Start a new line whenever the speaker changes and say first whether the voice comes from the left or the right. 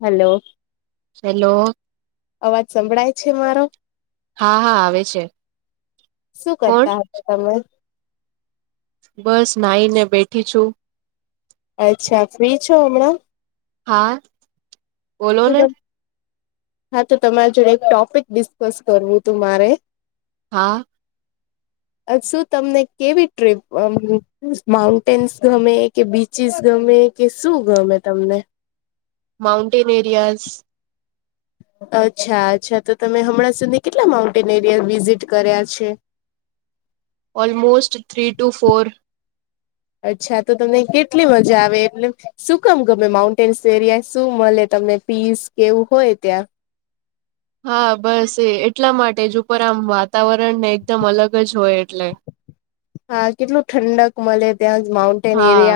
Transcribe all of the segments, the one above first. left: હાલો
right: hello
left: અવાજ સંભળાય છે મારો?
right: હા હા આવે છે
left: શું
right: કોણ
left: કરતા હતા તમે?
right: બસ નાઈ ને બેઠી છું.
left: અચ્છા ફ્રી છો હમણાં?
right: હા બોલો ને
left: હા તો તમારી જોડે એક ટોપિક ડિસ્કસ કરવું તું મારે
right: હા
left: શું તમને કેવી ટ્રીપ માઉન્ટેન્સ ગમે કે બીચીસ ગમે કે શું ગમે તમને?
right: માઉન્ટેન એરિયાઝ
left: અચ્છા અચ્છા તો તમે હમણાં સુધી કેટલા માઉન્ટેન એરિયા વિઝિટ કર્યા છે.
right: ઓલમોસ્ટ થ્રી ટુ ફોર
left: અચ્છા તો તમને કેટલી મજા આવે એટલે શું કામ ગમે માઉન્ટેન્સ એરિયા શું મળે તમને ફીસ કેવું હોય ત્યાં
right: હા બસ એ એટલા માટે જ ઉપર આમ વાતાવરણ ને એકદમ અલગ જ હોય એટલે
left: હા કેટલું ઠંડક મળે ત્યાં જ માઉન્ટ
right: હા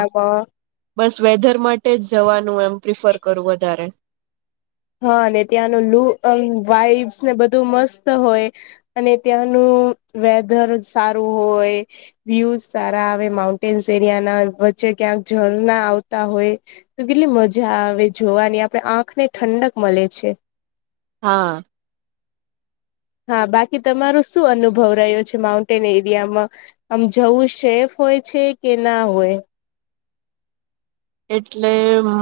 right: બસ વેધર માટે જ જવાનું એમ પ્રિફર કરું વધારે
left: હા ને ત્યાંનું વાઈબ્સ ને બધું મસ્ત હોય. અને ત્યાંનું વેધર સારું હોય. વ્યુઝ સારા આવે માઉન્ટેન્સ એરિયા ના વચ્ચે ક્યાંક ઝરણા આવતા હોય તો કેટલી મજા આવે જોવાની આપણે આંખ ને ઠંડક મળે છે.
right: હા
left: હા બાકી તમારો શું અનુભવ રહ્યો છે માઉન્ટેન એરિયામાં? આમ જવું સેફ હોય છે કે ના હોય?
right: એટલે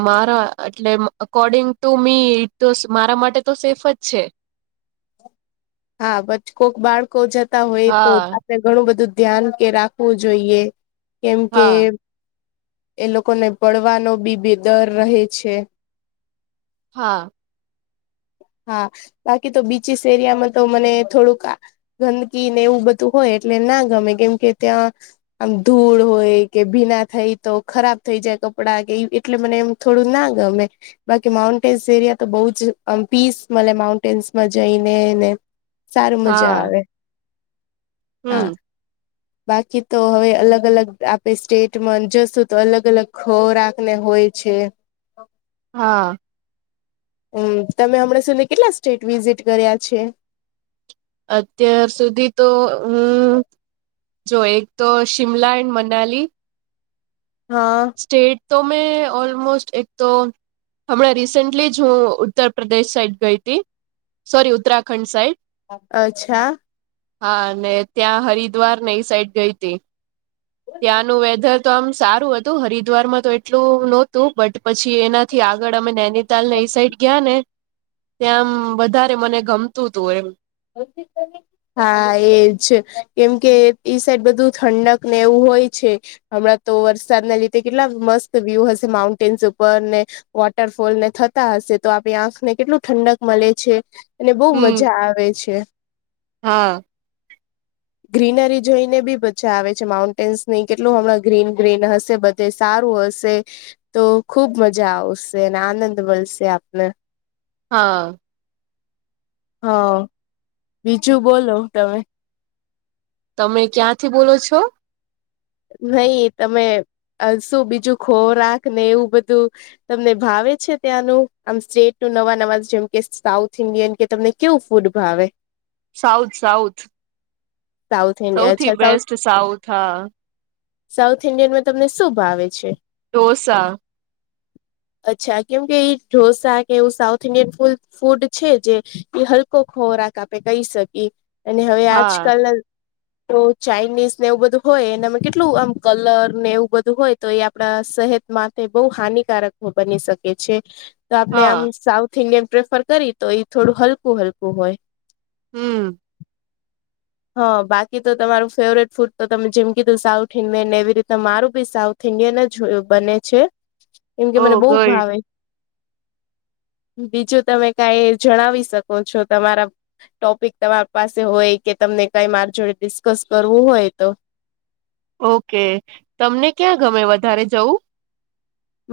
right: મારા એટલે according to me it was તો મારા માટે તો સેફ જ છે.
left: હા પછ કોક બાળકો જતા હોય તો
right: હા
left: ઘણું બધું ધ્યાન કે રાખવું જોઈએ કેમ કે
right: હા
left: એ લોકોને પડવાનો બી બે દર રહે છે.
right: હા.
left: હા બાકી તો બીચીસ એરિયામાં તો મને થોડુંક ગંદકી ને એવું બધું હોય એટલે ના ગમે કેમ કે ત્યાં આમ ધૂળ હોય કે ભીના થાય તો ખરાબ થઈ જાય કપડાં કે એટલે મને એમ થોડું ના ગમે બાકી માઉન્ટેન્સ એરિયા તો બહુ જ આમ પીસ મળે માઉન્ટેન્સમાં જઈને સારું મજા
right: હા
left: આવે
right: હમ
left: હા. બાકી તો હવે અલગ અલગ આપણે સ્ટેટમાં જશું તો અલગ અલગ ખોરાકને હોય છે.
right: હા.
left: હમ તમે હમણાં સુધી કેટલા સ્ટેટ વિઝિટ કર્યા છે.
right: અત્યાર સુધી તો હુ. જો એક તો શિમલા એન્ડ મનાલી
left: હા
right: સ્ટેટ તો મેં ઓલમોસ્ટ એક તો હમણાં રિસેન્ટલી જ હું ઉત્તર પ્રદેશ સાઈડ ગઈ હતી સોરી ઉત્તરાખંડ સાઈડ
left: અચ્છા
right: હા અને ત્યાં હરિદ્વાર ને એ સાઈડ ગઈ હતી ત્યાંનું વેધર તો આમ સારું હત તું હરિદ્વારમાં તો એટલું નહોતું બટ પછી એનાથી આગળ અમે નૈનીતાલ ને એ સાઈડ ગયા ને ત્યાં આમ વધારે મને ગમતું હતું એમ
left: [inaudible] હા એજ કેમકે ઈ સાઈડ બધું ઠંડક ને એવું હોય છે. હમણાં તો વરસાદના લીધે કેટલા મસ્ત વ્યૂ હશે માઉન્ટેન્સ ઉપર ને વોટરફોલ ને થતા હશે તો આપણી આંખને કેટલું ઠંડક મળે છે. અને બહુ
right: હમ
left: મજા આવે છે.
right: હા
left: ગ્રીનરી જોઈને બી મજા આવે છે માઉન્ટેન્સ નહી કેટલું હમણાં ગ્રીન ગ્રીન હશે તે સારું હશે તો ખુબ મજા આવશે અને આનંદ મળશે આપને
right: હા
left: હા. બીજું બોલો તમે
right: તમે ક્યાંથી બોલો છો?
left: નહી તમે શું બીજું ખોરાક ને એવું બધું તમને ભાવે છે ત્યાંનું આમ સ્ટેટ ન નવા નવા જેમ કે સાઉથ ઇન્ડિયન કે તમને કેવું ફૂડ ભાવે
right: સાઉથ સાઉથ
left: સાઉથ ઇન્ડિયન
right: સૌથી
left: અચ્છા સાઉથ
right: બેસ્ટ સાઉથ હા.
left: સાઉથ ઇન્ડિયનમાં તમને શું ભાવે છે.
right: ડોસા
left: [inaudible] અચ્છા કેમ કે એ ઢોસા કે એવું સાઉથ ઇન્ડિયન ફૂ ફૂડ છે જે એ હલકો ખોરાક આપે કહી શકીએ અને હવે
right: હા
left: આજકાલ ચાઇનીઝ ને એવું બધું હોય એના માટે કેટલું આમ કલર ને એવું બધું હોય તો એ આપણા સહત માટે બહુ હાનિકારક બની શકે છે તો આપણે
right: હા
left: આમ સાઉથ ઇન્ડિયન પ્રેફર કરી તો એઈ થોડું હલકું હલકું હોય
right: હમ
left: હા બાકી તો તમારું ફેવરેટ ફૂડ તો તમે જેમ કીધું સાઉથ મેને એવી રીતે મારું બી સાઉથ ઇન્ડયન જ બને છે એમ કે
right: ઓ
left: મને બહ
right: ગુડ
left: ભાવે બીજું તમે કઈ જણાવી શકો છો તમારા ટોપિક તમારી પાસે હોય કે તમને કઈ મારી જોડે ડિસ્કસ કરવું હોય તો
right: ઓકે તમને ક્યાં ગમે વધારે જવું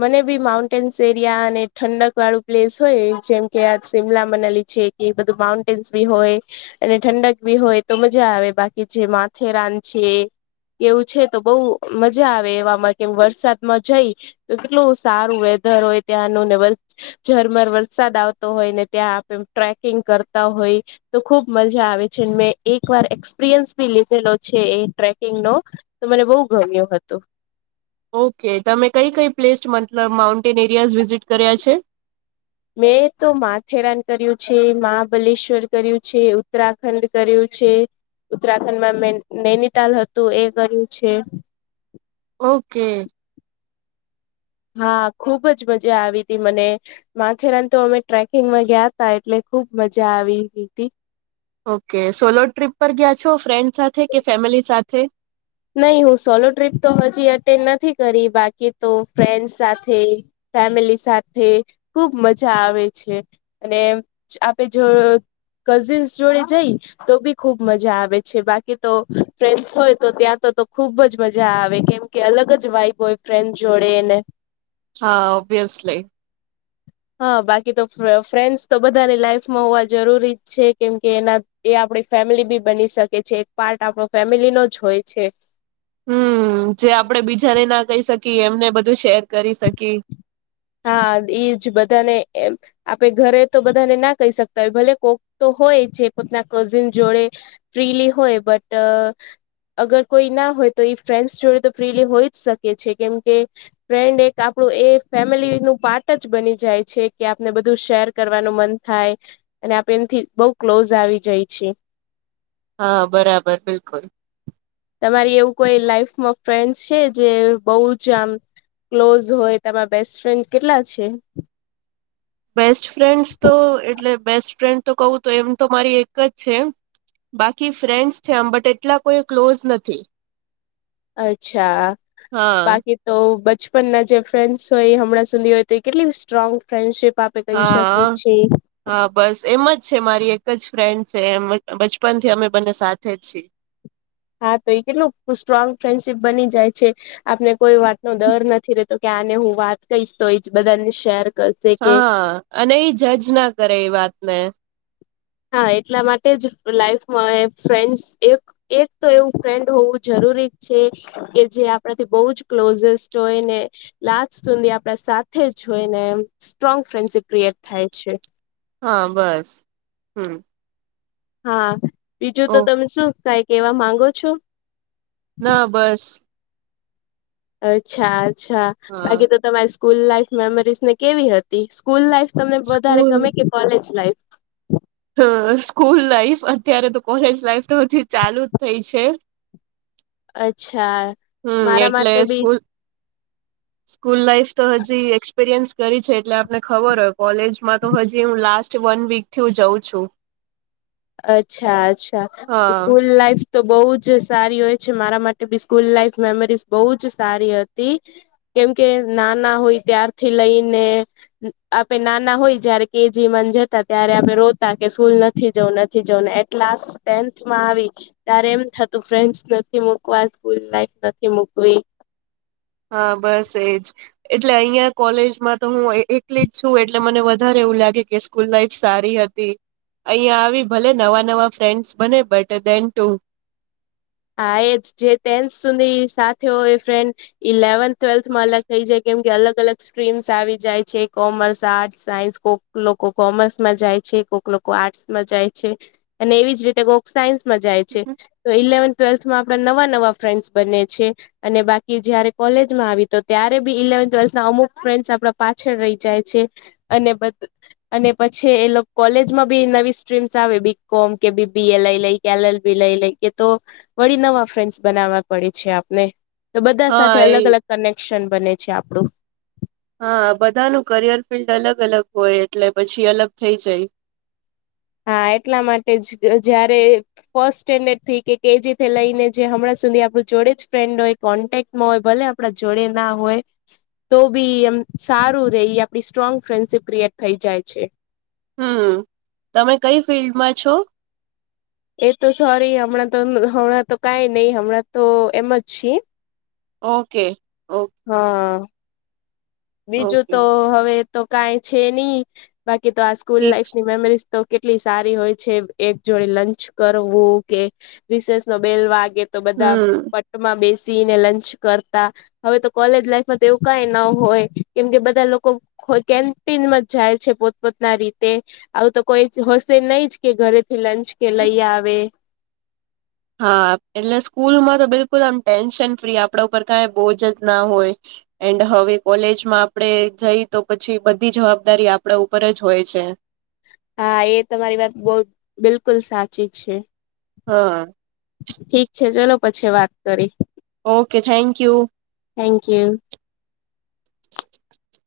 left: મને બી માઉન્ટેન્સ એરિયા અને ઠંડક વાળું પ્લેસ હોય જેમ કે આ શિમલા મનાલી છે એ બધું માઉન્ટેન્સ બી હોય અને ઠંડક ભી હોય તો મજા આવે બાકી જે માથેરાન છે એવું છે તો બઉુ મજા આવે એવામાં કે વરસાદમાં જઈ તો કેટલું સારું વેધર હોય ત્યાંનુંનેવ ઝરમર વરસાદ આવતો હોય ને ત્યાં આપે ટ્રેકિંગ કરતા હોય તો ખુબ મજા આવે છે મેં એક વાર એક્સપિરિયન્સ ભી લીધેલો છે એ ટ્રેકિંગ નો તો મને બહુ ગમ્યું હતું
right: ઓકે તમે કઈ કઈ પ્લેસ મતલબ માઉન્ટેન એરિયાઝ વિઝિટ કર્યા છે
left: મેં તો માથેરાન કર્યું છે મહાબલેશ્વર કર્યું છે ઉત્તરાખંડ કર્યું છે ઉત્તરાખંડમાં નૈનીતાલ હતું એ કર્યું છે
right: ઓકે
left: હા ખુબ જ મજા આવી હતીી મને માથેરાન તો અમે ટ્રેકિંગમાં ગયા તા એટલે ખુબ મજા આવી હતી
right: ઓકે સોલો ટ્રીપ પર ગયા છો ફ્રેન્ડ સાથે કે ફેમિલી સાથે
left: નહી હું સોલો ટ્રીપ તો હજી એટેન્ડ નથી કરી બાકી તો ફ્રેન્ડ સાથે ફેમિલી સાથે ખુબ મજા આવે છે અને આપે જો કઝિન્સ જોડે જઈ તો બી ખુબ મજા આવે છે બાકી તો ફ્રેન્ડસ હોય તો ત્યાં તો તો ખુબ જ મજા આવે કેમ કે અલગ જ વાઈફ હોય ફ્રેન્ડ જોડે ને
right: હા ઓબ્વિયસલી
left: હા બાકી તો ફ્રેન્ડસ તો બધાની લાઈફમાં હોવા જરૂરી જ છે કેમ કે એના એ આપણી ફેમિલી બી બની શકે છે એક પાર્ટ આપણો ફેમિલી નો જ હોય છે
right: હમ જે આપડે બીજાને ના કહી શકીએ એમને બધું શેર કરી શકી
left: હા એઈજ બધાને એમ આપે ઘરે તો બધાને ના કહી શકતા હોય ભલે કોક તો હોય છે પોતના કઝિન જોડે ફ્રીલી હોય બટ અગર કોઈ ના હોય તો એ ફ્રેન્ડ્સ જોડે તો ફ્રીલી હોઈ જ શકે છે કેમ કે ફ્રેન્ડ એક આપણું એક ફેમિલી નું પાર્ટ જ બની જાય છે કે આપને બધું શેર કરવાનું મન થાય અને આપે એમથી બઉુ ક્લોઝ આવી જાય છીએ
right: હા બરાબર બિલકુલ
left: તમારી એવું કોઈ લાઈફમાં ફ્રેન્ડ છે જે બહુ જ આમ ક્લોઝ હોય તમારા બેસ્ટ ફ્રેન્ડ કેટલા છે
right: બેસ્ટ ફ્રેન્ડસ તો એટલે બેસ્ટ ફ્રેન્ડ તો કહ તો એમ તો મારી એક જ છે બાકી ફ્રેન્ડ્સ છે. આમ બટ એટલા કોઈ ક્લોઝ નથી-
left: અચ્છા
right: હા
left: બાકી- તો બચપનના જે ફ્રેન્ડસ હોય હમણાં સુધી હોય તો કેટલી સ્ટ્રોંગ ફ્રેન્ડશીપ આપ-
right: હા હા બસ એમ જ છે મારી એક જ ફ્રેન્ડ છે એમ બચપન થી અમે બને સાથે જ છીએ
left: હા તો એ કેટલું સ્ટ્રોંગ ફ્રેન્ડશીપ બની જાય છે આપને કોઈ વાત નો ડર નથી રતો કે આને હું વાત કહીશ તો એ જ બધાને શેર કરશે કે
right: હા અને એઈ જજ ના કરે એ વાત ને
left: હા એટલા માટે જ લાઈફમાં ફ્રેન્ડ એક- એક તો એવું ફ્રેન્ડ હોવું જરૂરી જ છે. કે જે આપણાથી બહુ જ ક્લોઝેસ્ટ હોય ને- લાસ્ટ સેમ આપડા સાથે જોઈને સ્ટ્રોંગ ફ્રેન્ડશિપ ક્રિએટ થાય છે.
right: હા બસ હમ..
left: હા બીજું તો
right: ઓહ
left: તમે શું કઈક કેવા માંગો છો.
right: ના બસ
left: અચ્છા અચ્છા
right: હા
left: બાકી તો તમારી સ્કૂલ લાઈફ મેમરીઝ ને કેવી હ સ્કૂલ લાઈફ તમને વધારે
right: સ્કૂલ
left: ગમે કે કોલેજ લાઈફ-
right: હ સ્કૂલ લાાઈફ અત્યારે તો કોલેજ લાઈફ તો હજી ચાલુ જ થઈ છે.
left: અચ્છા
right: હમ
left: મારા
right: એટલે
left: માટે બી
right: સ્કૂલ-
left: [inaudible]
right: સ્કૂલ લાઈફ તો હજી એક્સપિરિયન્સ કરી છે એટલે આપને ખબર હોય કોલેજમાં તો હજી હું લાસ્ટ વન વીક થી હું જઉં છું.
left: અચ્છા અચ્છા
right: હા
left: સ્કૂલ લાઈફ- તો બહુ જ સારી હોય છે મારા માટે બી સ્કૂલ લાઈફ મેમરીઝ બહુ જ સારી હતી. કેમ કે નાના હોય ત્યારથી લઈને- આપે નાના હોય જયારે કે જી ને એમ જતા ત્યારે આપણે રોતા કે સ્કૂલ નથી જવું એમ- થી જને એટલા ટેનથમાં આવી- ત્યારે એમ થતું ફ્રેન્ડસ નથી મુકવા સ્કૂલ લાઈફ નથી મુકવી-
right: હા બસ એજ- એટલે અહિયાં કોલેજમાં તો હું એકલી જ છું એટલે મને વધારે એવું લાગે કે- સ્કૂલ લાઈફ સારી હતી અહીયાં આવી ભલે નવા નવા ફ્રેન્ડસ બને બટ દેન ટુ-
left: હા એ જ જે ટેન્થ સુધી સાથે હોય એ ફ્રેન્ડ- ઇલેવન્થ ટ્વેલ્થમાં અલગ થઇ જાય કેમ કે અલગ અલગ સ્ટ્રીમ્સ આવી જાય છે કોમર્સ આર્ટસ સાયન્સ કો- કોક લોકો કોમર્સમાં જાય છે કોક લોકો આર્ટસમાં જાય છે અને એવી જ રીતે કોક- સાયન્સમાં જાય છે તો ઇલેવન્થ ટ્વેલ્થમાં આપણા નવા નવા ફ્રેન્ડ્સ બને છે. અને બાકી જયારે કોલેજમાં આવી તો ત્યારે બી ઇલેવન્થ ટ્વેલ્થ ના અમુક ફ્રેન્ડસ આપડા પાછળ રહી જાય છે. અને બધ અને પછી એ કોલેજમાં બી નવી સ્ટ્રીમ્સ આવે બી કોમ કે બીબી [unintelligible] લે લેય - એલ એલ બી કે તો- વળી નવા ફ્રેન્ડસ બનાવવા પડે છે આપને તો બધા
right: હા
left: સાથે
right: એ
left: અલગ અલગ કનેક્શન બને છે આપણું
right: હા બધા ન કરિયર ફિલ્ડ અલગ અલગ હોય એટલે પછી અલગ થઈ જાય.
left: હા એટલા માટે જ જયારે- ફર્સ્ટ સ્ટેન્ડર્ડ થી કે કેજી થી લઈને જે હમણાં સુધી આપણું જોડે જ ફ્રેન્ડ હોય- કોન્ટેકમાં ભલે આપડા જોડે ના હોય- તો બી એમ સારું રહી આપડી સ્ટ્રોંગ ફ્રેન્ડશિપ ક્રિએટ થઈ જાય છે.
right: હમ તમે કઈ ફિલ્ડમાં છો.
left: એ તો સોરી હમણાં તો હમણાં તો કઈ નહી હમણાં તો એમ જ છે.
right: ઓકે ઓકે-
left: હ બીજું
right: ઓકે
left: તો હવે- તો કઈ છે નહી બાકી તો આ સ્કૂલ
right: ઠીક છે
left: લાાઈફને કોલેજ- તો કેટલી સારી હોય છે એક જોડે લંચ કરવું કે રિશેષ નો બેલ વાગે તો બધા
right: હમ
left: પટ્ટમાં બેસીને લંચ કરતા- હવે તો કોલેજ લાઈફમાં તો એવું કઈ ના હોય કેમ કે બધા લોકો- કેન્ટીનમાં જ જાય છે પોતપોતના રીતે આવું તો કોઈ હશે નહી જ કે ઘરેથી લંચ કે લઈ આવે
right: હા એટલે સ્કૂલમાં તો બિલકુલ આમ ટેન્શન ફ્રી આપણા ઉપર કાંઈ બોજ જ ના હોય એન્ડ હવે કોલેજમાં આપડે જઈ તો પછી બધી જવાબદારી આપણા ઉપર જ હોય છે.
left: હા એ તમારી વાત બહુ બિલકુલ સાચી છે.
right: હ અ
left: ઠીક છે ચલો પછી વાત કરી.
right: Okay thank you.
left: Thank you.